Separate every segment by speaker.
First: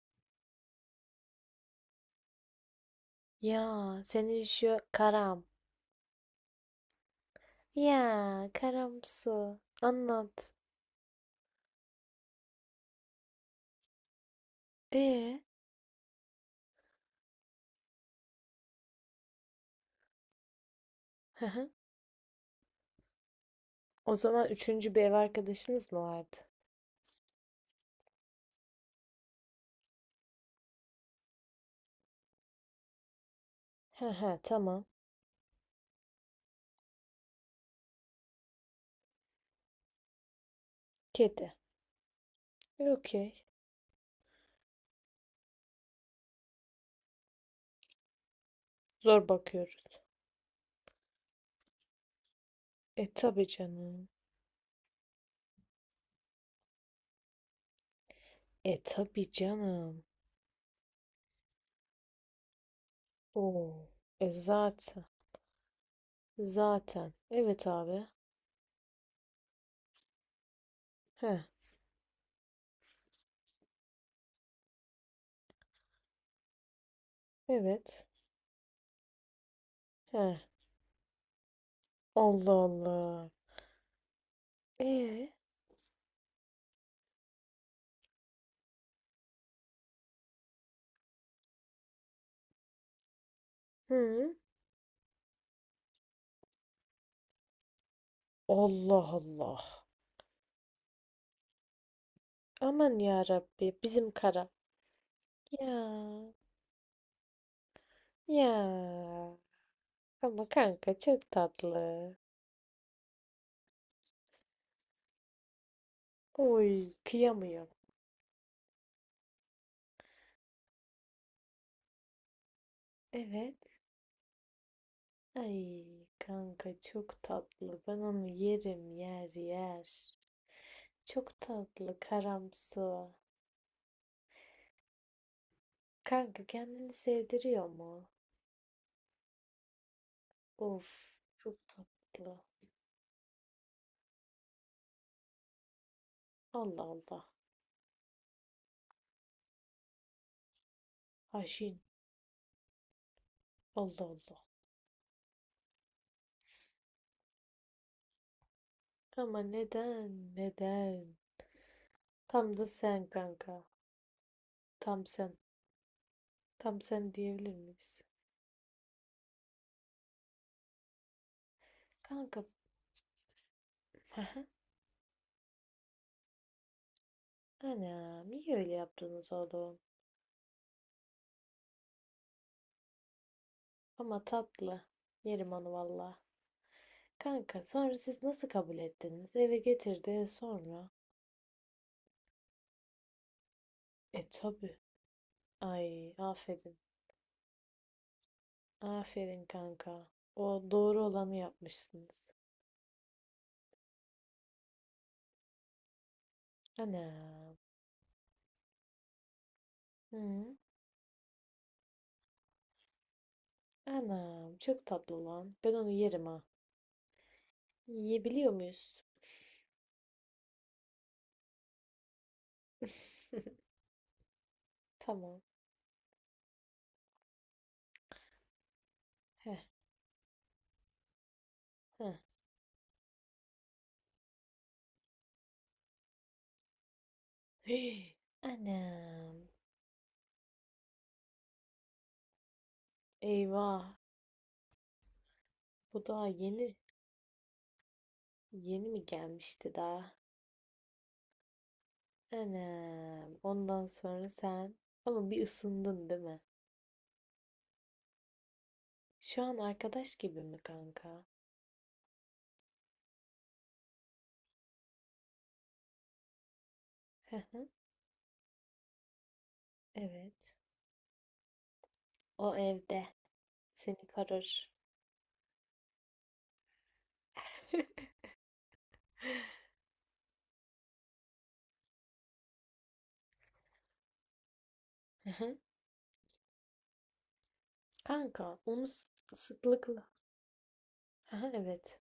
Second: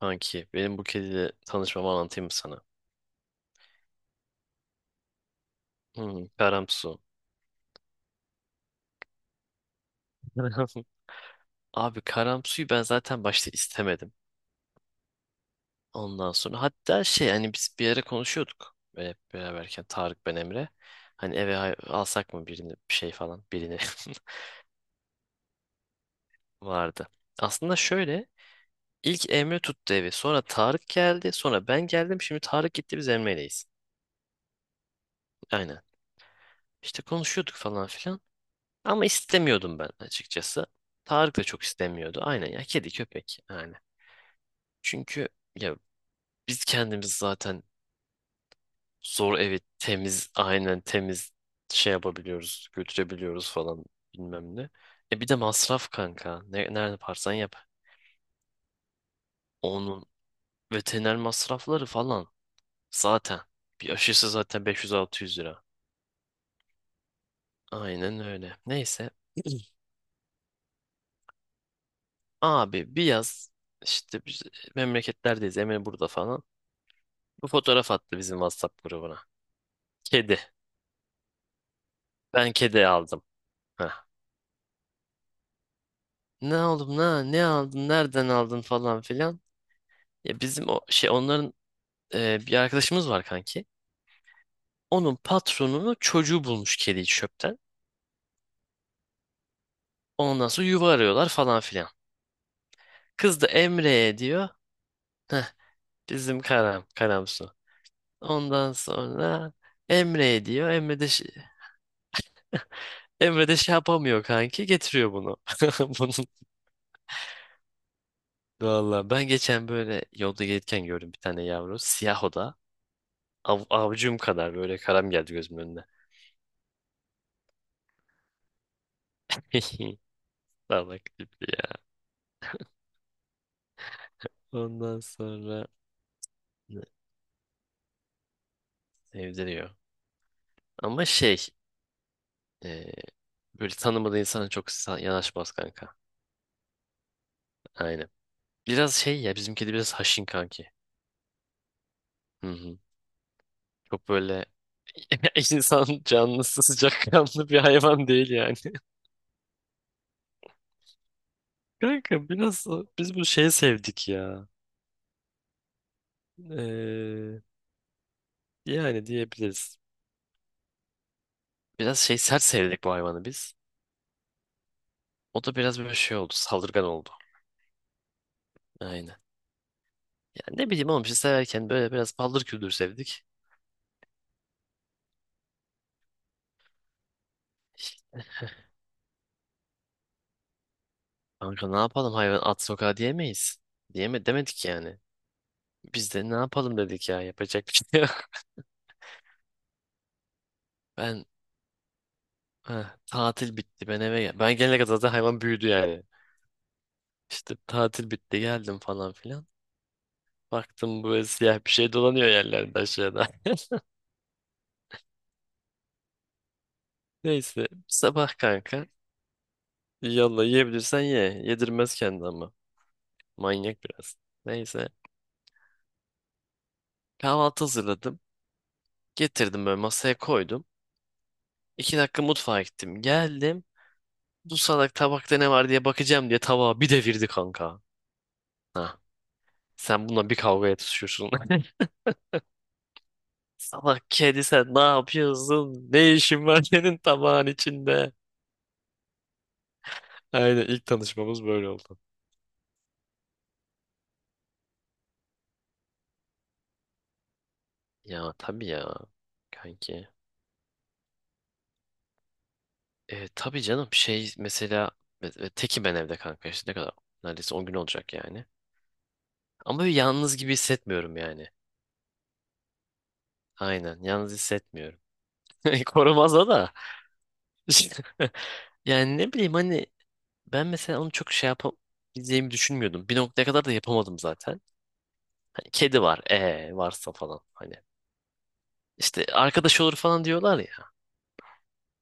Speaker 1: Kanki benim bu kediyle tanışmamı anlatayım mı sana?
Speaker 2: Ya senin şu karam.
Speaker 1: Hmm, Karamsu.
Speaker 2: Ya karamsu. Anlat.
Speaker 1: Abi Karamsu'yu ben zaten başta istemedim.
Speaker 2: E,
Speaker 1: Ondan sonra hatta şey hani biz bir ara konuşuyorduk. Böyle hep beraberken Tarık, ben, Emre. Hani
Speaker 2: hı
Speaker 1: eve
Speaker 2: hı.
Speaker 1: alsak mı birini, bir şey falan birini
Speaker 2: O zaman üçüncü bir ev arkadaşınız mı vardı?
Speaker 1: vardı. Aslında şöyle, ilk Emre tuttu evi, sonra Tarık geldi, sonra ben geldim, şimdi Tarık gitti biz Emre'yleyiz.
Speaker 2: Hı hı, tamam.
Speaker 1: Aynen. İşte konuşuyorduk falan filan. Ama istemiyordum ben açıkçası. Tarık da
Speaker 2: Kedi.
Speaker 1: çok istemiyordu. Aynen ya, kedi
Speaker 2: Okey.
Speaker 1: köpek yani. Çünkü ya biz kendimiz zaten
Speaker 2: Zor
Speaker 1: zor evi
Speaker 2: bakıyoruz.
Speaker 1: temiz, aynen temiz şey yapabiliyoruz,
Speaker 2: E tabi
Speaker 1: götürebiliyoruz falan
Speaker 2: canım.
Speaker 1: bilmem ne. E bir de masraf kanka. Ne, nerede parsan yap.
Speaker 2: E tabi canım.
Speaker 1: Onun veteriner masrafları falan zaten.
Speaker 2: Oo.
Speaker 1: Bir
Speaker 2: E
Speaker 1: aşısı zaten
Speaker 2: zaten.
Speaker 1: 500-600 lira.
Speaker 2: Zaten. Evet abi.
Speaker 1: Aynen öyle. Neyse.
Speaker 2: Heh.
Speaker 1: Abi bir yaz işte biz memleketlerdeyiz. Emre burada falan. Bu fotoğraf
Speaker 2: Evet.
Speaker 1: attı bizim WhatsApp grubuna.
Speaker 2: Heh.
Speaker 1: Kedi. Ben
Speaker 2: Allah
Speaker 1: kedi aldım.
Speaker 2: Allah.
Speaker 1: Heh.
Speaker 2: E.
Speaker 1: Ne oğlum, ne aldın, nereden aldın falan filan. Ya bizim o şey, onların bir arkadaşımız var kanki.
Speaker 2: Hı.
Speaker 1: Onun patronunu çocuğu bulmuş kediyi çöpten.
Speaker 2: Allah Allah.
Speaker 1: Ondan sonra yuva arıyorlar falan filan.
Speaker 2: Aman ya
Speaker 1: Kız da
Speaker 2: Rabbi bizim
Speaker 1: Emre'ye
Speaker 2: kara.
Speaker 1: diyor.
Speaker 2: Ya
Speaker 1: Bizim Karam, Karamsu. Ondan
Speaker 2: Ya
Speaker 1: sonra
Speaker 2: ama
Speaker 1: Emre'ye diyor.
Speaker 2: kanka çok tatlı.
Speaker 1: Emre de şey yapamıyor kanki. Getiriyor bunu. Bunun
Speaker 2: Oy kıyamıyorum.
Speaker 1: Valla ben geçen böyle yolda gelirken gördüm bir tane yavru. Siyah o da.
Speaker 2: Evet.
Speaker 1: Avucum kadar böyle karam geldi gözümün
Speaker 2: Ay
Speaker 1: önüne.
Speaker 2: kanka çok tatlı. Ben onu yerim yer yer.
Speaker 1: Salak
Speaker 2: Çok
Speaker 1: tipli ya.
Speaker 2: tatlı karamsu.
Speaker 1: Ondan sonra
Speaker 2: Kanka
Speaker 1: ne-
Speaker 2: kendini sevdiriyor mu?
Speaker 1: sevdiriyor.
Speaker 2: Of
Speaker 1: Ama şey,
Speaker 2: çok tatlı.
Speaker 1: e, böyle tanımadığı insana çok yanaşmaz kanka.
Speaker 2: Allah Allah.
Speaker 1: Aynen. Biraz şey ya, bizim kedi biraz haşin kanki.
Speaker 2: Haşin.
Speaker 1: Hı hı.
Speaker 2: Allah
Speaker 1: Çok
Speaker 2: Allah.
Speaker 1: böyle insan canlısı, sıcakkanlı bir hayvan değil yani.
Speaker 2: Ama neden? Neden?
Speaker 1: Kanka
Speaker 2: Tam da
Speaker 1: biraz
Speaker 2: sen
Speaker 1: biz bu şeyi
Speaker 2: kanka.
Speaker 1: sevdik ya.
Speaker 2: Tam sen. Tam sen
Speaker 1: Ee,
Speaker 2: diyebilir miyiz?
Speaker 1: yani diyebiliriz. Biraz şey sert
Speaker 2: Kanka.
Speaker 1: sevdik bu hayvanı biz. O da biraz böyle şey oldu, saldırgan oldu.
Speaker 2: Anam iyi öyle
Speaker 1: Aynen.
Speaker 2: yaptınız oğlum.
Speaker 1: Yani ne bileyim oğlum, işte severken böyle biraz paldır küldür sevdik.
Speaker 2: Ama tatlı. Yerim onu valla. Kanka sonra siz nasıl kabul ettiniz? Eve getirdi sonra.
Speaker 1: Kanka ne yapalım, hayvan at sokağa diyemeyiz.
Speaker 2: E
Speaker 1: Demedik
Speaker 2: tabii.
Speaker 1: yani.
Speaker 2: Ay
Speaker 1: Biz de ne
Speaker 2: aferin.
Speaker 1: yapalım dedik ya, yapacak bir şey yok.
Speaker 2: Aferin kanka. O doğru
Speaker 1: Ben
Speaker 2: olanı yapmışsınız.
Speaker 1: tatil bitti, ben eve gel. Ben gelene kadar zaten hayvan büyüdü yani. İşte
Speaker 2: Anam.
Speaker 1: tatil bitti, geldim falan filan.
Speaker 2: Hı?
Speaker 1: Baktım böyle siyah bir şey dolanıyor yerlerde aşağıda.
Speaker 2: Anam çok tatlı lan. Ben onu yerim ha.
Speaker 1: Neyse sabah
Speaker 2: Yiyebiliyor
Speaker 1: kanka.
Speaker 2: muyuz?
Speaker 1: Yallah, yiyebilirsen ye. Yedirmez kendi ama. Manyak biraz. Neyse,
Speaker 2: Tamam.
Speaker 1: kahvaltı hazırladım.
Speaker 2: Heh,
Speaker 1: Getirdim böyle masaya koydum. İki
Speaker 2: heh.
Speaker 1: dakika mutfağa gittim. Geldim. Bu salak, tabakta ne var diye bakacağım diye tabağı bir devirdi kanka.
Speaker 2: Hii,
Speaker 1: Ha.
Speaker 2: anam.
Speaker 1: Sen bununla bir kavgaya tutuşuyorsun.
Speaker 2: Eyvah.
Speaker 1: Salak kedi, sen ne yapıyorsun?
Speaker 2: Bu
Speaker 1: Ne
Speaker 2: daha
Speaker 1: işin var
Speaker 2: yeni.
Speaker 1: senin tabağın içinde?
Speaker 2: Yeni mi gelmişti daha?
Speaker 1: Aynen, ilk tanışmamız böyle oldu.
Speaker 2: Anam. Ondan sonra sen ama bir ısındın değil mi?
Speaker 1: Ya tabii ya
Speaker 2: Şu an
Speaker 1: kanki.
Speaker 2: arkadaş gibi mi kanka?
Speaker 1: Tabii canım, şey mesela tekim ben evde kanka, işte ne kadar,
Speaker 2: Hı
Speaker 1: neredeyse 10
Speaker 2: hı.
Speaker 1: gün olacak yani. Ama böyle
Speaker 2: Evet.
Speaker 1: yalnız gibi hissetmiyorum yani.
Speaker 2: O evde
Speaker 1: Aynen,
Speaker 2: seni
Speaker 1: yalnız
Speaker 2: korur.
Speaker 1: hissetmiyorum. Korumaza da. Yani ne bileyim hani, ben mesela onu çok şey yapabileceğimi düşünmüyordum. Bir noktaya kadar da yapamadım zaten.
Speaker 2: Hı hı.
Speaker 1: Hani kedi var, varsa falan hani.
Speaker 2: Kanka onu
Speaker 1: İşte arkadaş olur
Speaker 2: sıklıkla.
Speaker 1: falan diyorlar ya.
Speaker 2: Hı hı, evet.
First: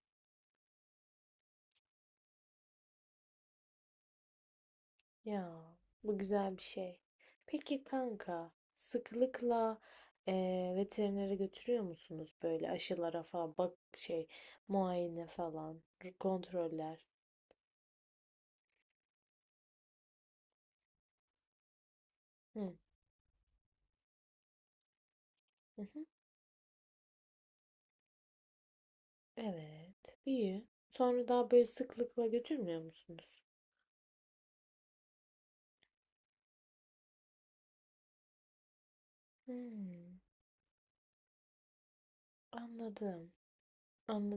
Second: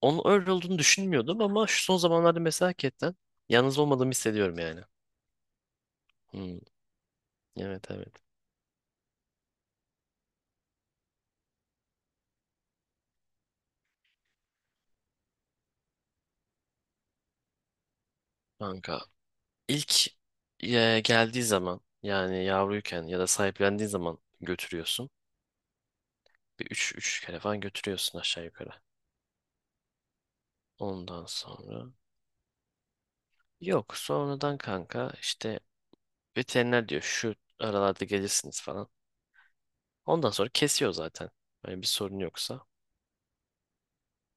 Speaker 1: Onun öyle olduğunu düşünmüyordum, ama şu son zamanlarda mesela hakikaten yalnız olmadığımı hissediyorum yani.
Speaker 2: Ya bu güzel
Speaker 1: Hmm,
Speaker 2: bir şey. Peki
Speaker 1: evet, evet.
Speaker 2: kanka sıklıkla veterinere götürüyor musunuz böyle aşılara falan bak şey muayene falan kontroller.
Speaker 1: Kanka ilk geldiği zaman, yani
Speaker 2: Hı.
Speaker 1: yavruyken ya da sahiplendiği zaman götürüyorsun.
Speaker 2: Hı hı.
Speaker 1: Bir 3 kere falan götürüyorsun aşağı yukarı.
Speaker 2: Evet, iyi.
Speaker 1: Ondan
Speaker 2: Sonra daha böyle
Speaker 1: sonra
Speaker 2: sıklıkla götürmüyor musunuz?
Speaker 1: yok, sonradan kanka işte veteriner diyor şu aralarda gelirsiniz falan.
Speaker 2: Hımm,
Speaker 1: Ondan sonra kesiyor zaten. Hani bir sorun yoksa.
Speaker 2: anladım.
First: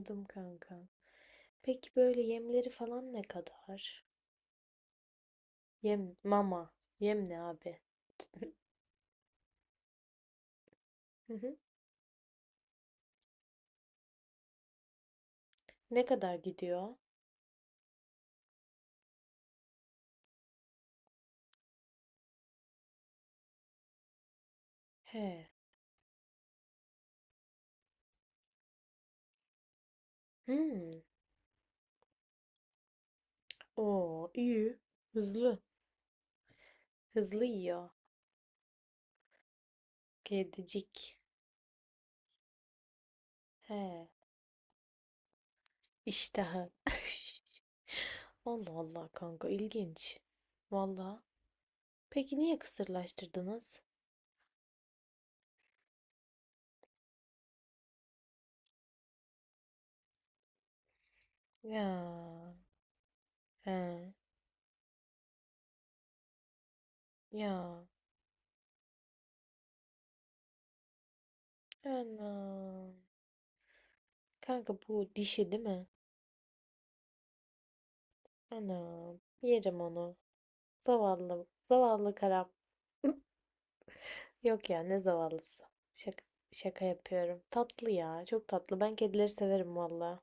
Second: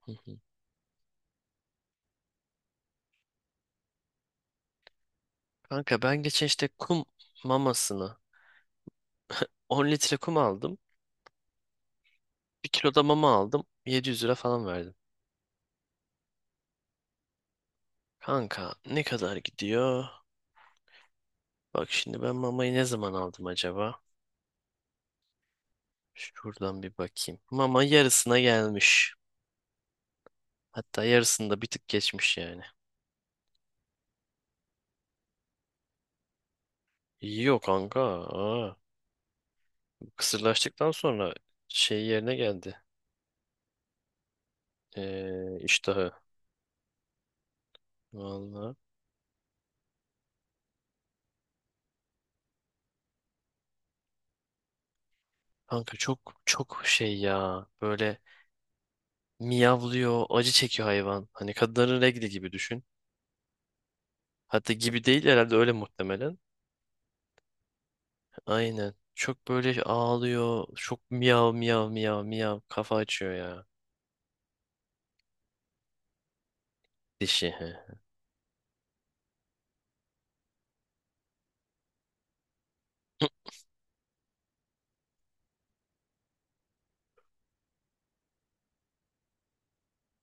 Speaker 1: Hı hı.
Speaker 2: kanka. Peki böyle yemleri falan ne kadar? Yem,
Speaker 1: Kanka ben geçen
Speaker 2: mama.
Speaker 1: işte kum
Speaker 2: Yem ne abi?
Speaker 1: mamasını, 10 litre kum aldım,
Speaker 2: Hı hı.
Speaker 1: 1 kilo da mama aldım, 700 lira falan verdim.
Speaker 2: Ne kadar gidiyor?
Speaker 1: Kanka ne kadar gidiyor? Bak şimdi, ben mamayı ne zaman aldım acaba?
Speaker 2: He.
Speaker 1: Şuradan bir bakayım. Mama yarısına gelmiş.
Speaker 2: Hmm.
Speaker 1: Hatta yarısında bir tık geçmiş yani.
Speaker 2: Oo, iyi. Hızlı. Hızlı
Speaker 1: Yok
Speaker 2: yiyor.
Speaker 1: kanka. Aa, kısırlaştıktan
Speaker 2: Kedicik.
Speaker 1: sonra şey yerine geldi.
Speaker 2: He.
Speaker 1: İştahı.
Speaker 2: İştahı. Allah
Speaker 1: Vallahi.
Speaker 2: Allah kanka ilginç. Valla. Peki niye kısırlaştırdınız?
Speaker 1: Kanka çok çok şey ya. Böyle miyavlıyor, acı çekiyor hayvan. Hani kadınların regli gibi
Speaker 2: Ya,
Speaker 1: düşün.
Speaker 2: he,
Speaker 1: Hatta gibi değil herhalde, öyle muhtemelen.
Speaker 2: ya,
Speaker 1: Aynen. Çok böyle ağlıyor. Çok miyav miyav miyav miyav.
Speaker 2: anam.
Speaker 1: Kafa açıyor ya.
Speaker 2: Kanka bu dişi değil mi?
Speaker 1: Dişi. He.
Speaker 2: Anam, yerim onu. Zavallı, zavallı karam. Yok ya, ne zavallısı. Şaka, şaka yapıyorum. Tatlı ya, çok tatlı. Ben kedileri severim valla,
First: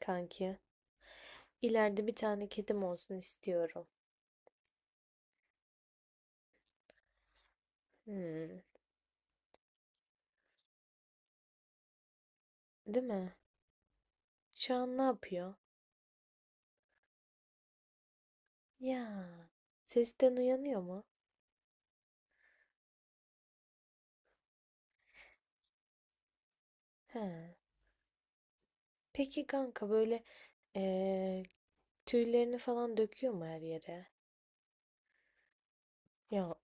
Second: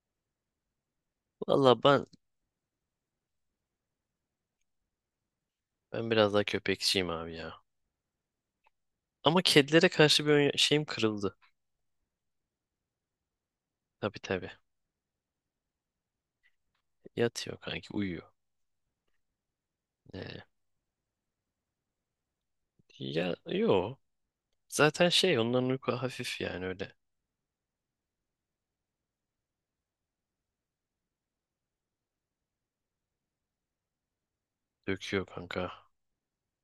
Speaker 2: kanki.
Speaker 1: Valla ben
Speaker 2: İleride bir tane kedim olsun istiyorum.
Speaker 1: ben biraz daha köpekçiyim abi ya.
Speaker 2: Hmm,
Speaker 1: Ama kedilere karşı bir şeyim kırıldı.
Speaker 2: değil mi?
Speaker 1: Tabii tabii.
Speaker 2: Şu an ne yapıyor?
Speaker 1: Yatıyor kanki, uyuyor.
Speaker 2: Ya, sesten
Speaker 1: Ee,
Speaker 2: uyanıyor mu?
Speaker 1: ya yo. Zaten şey, onların uyku hafif yani öyle.
Speaker 2: He. Peki kanka böyle Ee, tüylerini falan döküyor mu her yere?
Speaker 1: Döküyor kanka.
Speaker 2: Ya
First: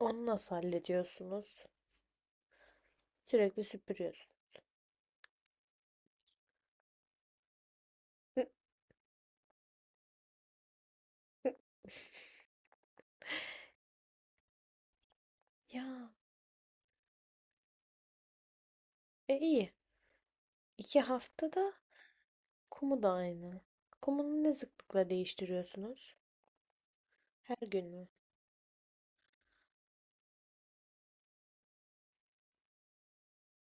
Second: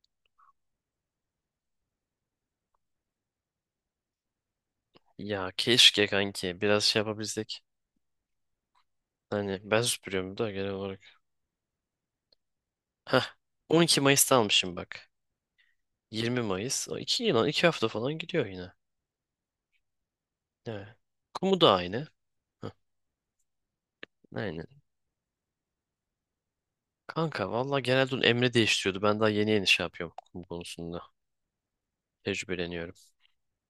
Speaker 2: onu nasıl hallediyorsunuz? Sürekli süpürüyorsun.
Speaker 1: Ya keşke kanki biraz şey yapabilsek.
Speaker 2: Hı,
Speaker 1: Hani ben süpürüyorum da genel olarak. Heh 12 Mayıs'ta almışım bak.
Speaker 2: ya
Speaker 1: 20 Mayıs. O 2 yıl, 2 hafta falan gidiyor yine.
Speaker 2: iyi.
Speaker 1: Evet.
Speaker 2: İki
Speaker 1: Kumu
Speaker 2: haftada
Speaker 1: da aynı. Heh,
Speaker 2: kumu da aynı. Kumunu ne
Speaker 1: aynen.
Speaker 2: sıklıkla değiştiriyorsunuz?
Speaker 1: Kanka
Speaker 2: Her
Speaker 1: valla
Speaker 2: gün mü?
Speaker 1: genelde onun Emre değiştiriyordu. Ben daha yeni yeni şey yapıyorum kum konusunda. Tecrübeleniyorum.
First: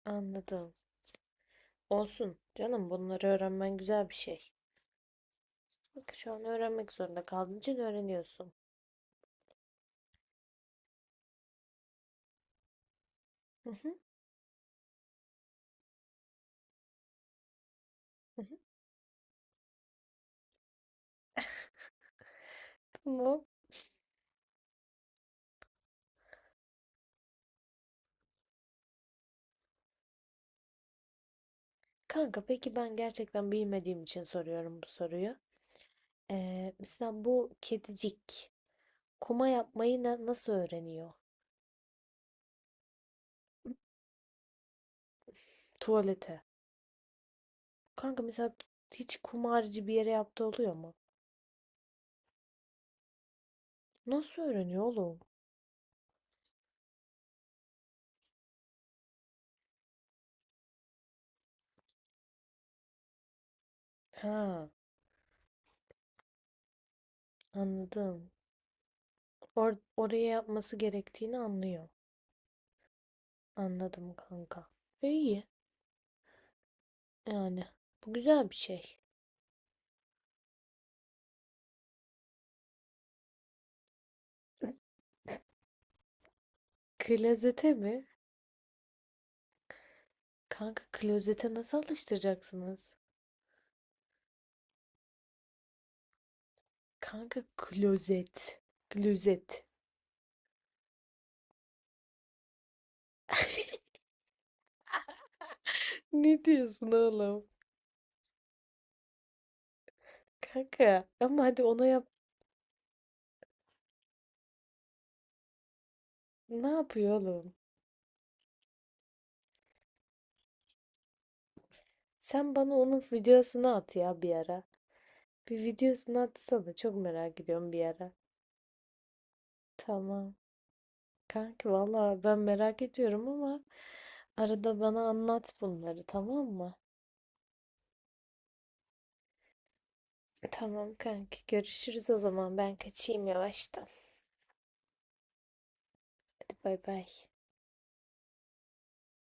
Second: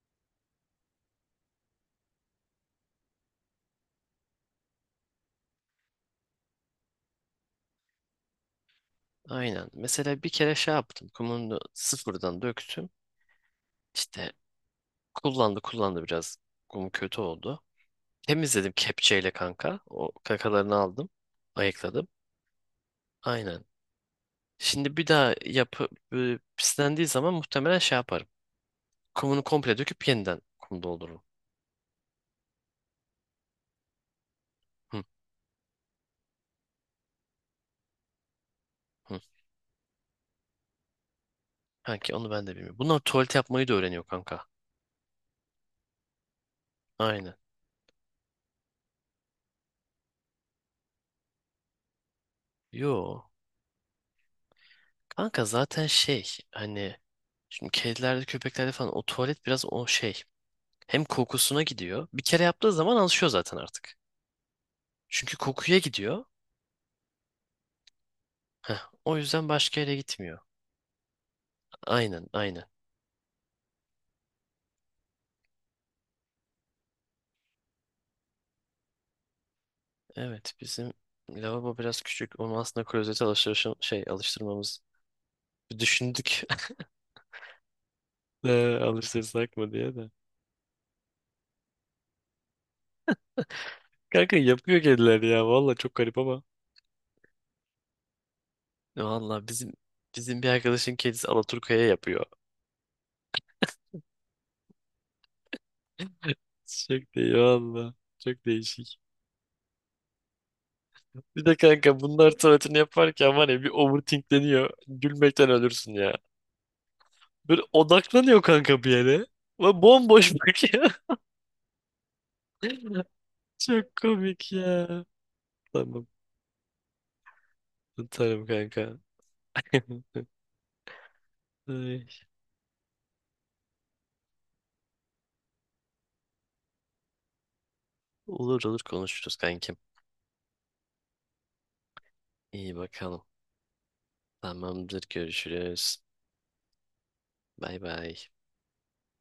Speaker 2: Anladım. Olsun canım bunları öğrenmen güzel bir şey. Bak şu an öğrenmek zorunda kaldığın için öğreniyorsun.
Speaker 1: Aynen. Mesela bir kere şey yaptım. Kumunu sıfırdan döktüm.
Speaker 2: Hı hı,
Speaker 1: İşte kullandı kullandı biraz. Kum kötü oldu.
Speaker 2: hı hı.
Speaker 1: Temizledim kepçeyle kanka. O kakalarını aldım. Ayıkladım.
Speaker 2: Tamam.
Speaker 1: Aynen. Şimdi bir daha pislendiği zaman muhtemelen şey yaparım. Kumunu komple döküp yeniden kum doldururum.
Speaker 2: Kanka peki ben gerçekten bilmediğim için soruyorum bu
Speaker 1: Hı,
Speaker 2: soruyu. Mesela bu kedicik.
Speaker 1: hı.
Speaker 2: Kuma yapmayı nasıl öğreniyor?
Speaker 1: Kanki onu ben de bilmiyorum. Bunlar tuvalet yapmayı da öğreniyor kanka.
Speaker 2: Tuvalete.
Speaker 1: Aynen.
Speaker 2: Kanka mesela hiç kumarcı bir yere yaptığı oluyor mu?
Speaker 1: Yo.
Speaker 2: Nasıl öğreniyor oğlum?
Speaker 1: Kanka zaten şey hani, şimdi kedilerde köpeklerde falan o tuvalet biraz o şey. Hem kokusuna gidiyor. Bir kere yaptığı zaman alışıyor zaten artık.
Speaker 2: Ha,
Speaker 1: Çünkü kokuya gidiyor.
Speaker 2: anladım.
Speaker 1: Heh, o yüzden başka yere
Speaker 2: Oraya
Speaker 1: gitmiyor.
Speaker 2: yapması gerektiğini anlıyor.
Speaker 1: Aynen, aynen.
Speaker 2: Anladım kanka. İyi yani. Bu güzel bir şey.
Speaker 1: Evet bizim lavabo biraz küçük. Onu aslında klozete şey, alıştırmamız bir düşündük.
Speaker 2: Klozete mi?
Speaker 1: Alıştırsak mı diye de.
Speaker 2: Kanka klozete nasıl alıştıracaksınız?
Speaker 1: Kanka yapıyor kediler ya. Valla çok garip ama.
Speaker 2: Kanka klozet. Klozet.
Speaker 1: Valla bizim bir arkadaşın kedisi Alaturka'ya yapıyor.
Speaker 2: Ne diyorsun
Speaker 1: Çok değil
Speaker 2: oğlum?
Speaker 1: valla. Çok değişik.
Speaker 2: Kanka ama
Speaker 1: Bir de
Speaker 2: hadi ona
Speaker 1: kanka
Speaker 2: yap...
Speaker 1: bunlar tuvaletini yaparken var ya, bir overthinkleniyor. Gülmekten ölürsün ya.
Speaker 2: Ne yapıyor oğlum?
Speaker 1: Böyle odaklanıyor kanka bir yere. Ve bomboş bakıyor.
Speaker 2: Sen bana onun videosunu
Speaker 1: Çok
Speaker 2: at ya bir
Speaker 1: komik
Speaker 2: ara.
Speaker 1: ya.
Speaker 2: Bir
Speaker 1: Tamam.
Speaker 2: videosunu atsana. Çok merak ediyorum bir ara.
Speaker 1: Tutarım kanka.
Speaker 2: Tamam. Kanki
Speaker 1: Ay.
Speaker 2: valla ben merak ediyorum ama arada bana anlat bunları tamam mı?
Speaker 1: Olur olur, konuşuruz kankim.
Speaker 2: Tamam kanki görüşürüz o zaman. Ben
Speaker 1: İyi bakalım.
Speaker 2: kaçayım yavaştan.
Speaker 1: Tamamdır, görüşürüz.
Speaker 2: Hadi bay bay.
Speaker 1: Bay bay.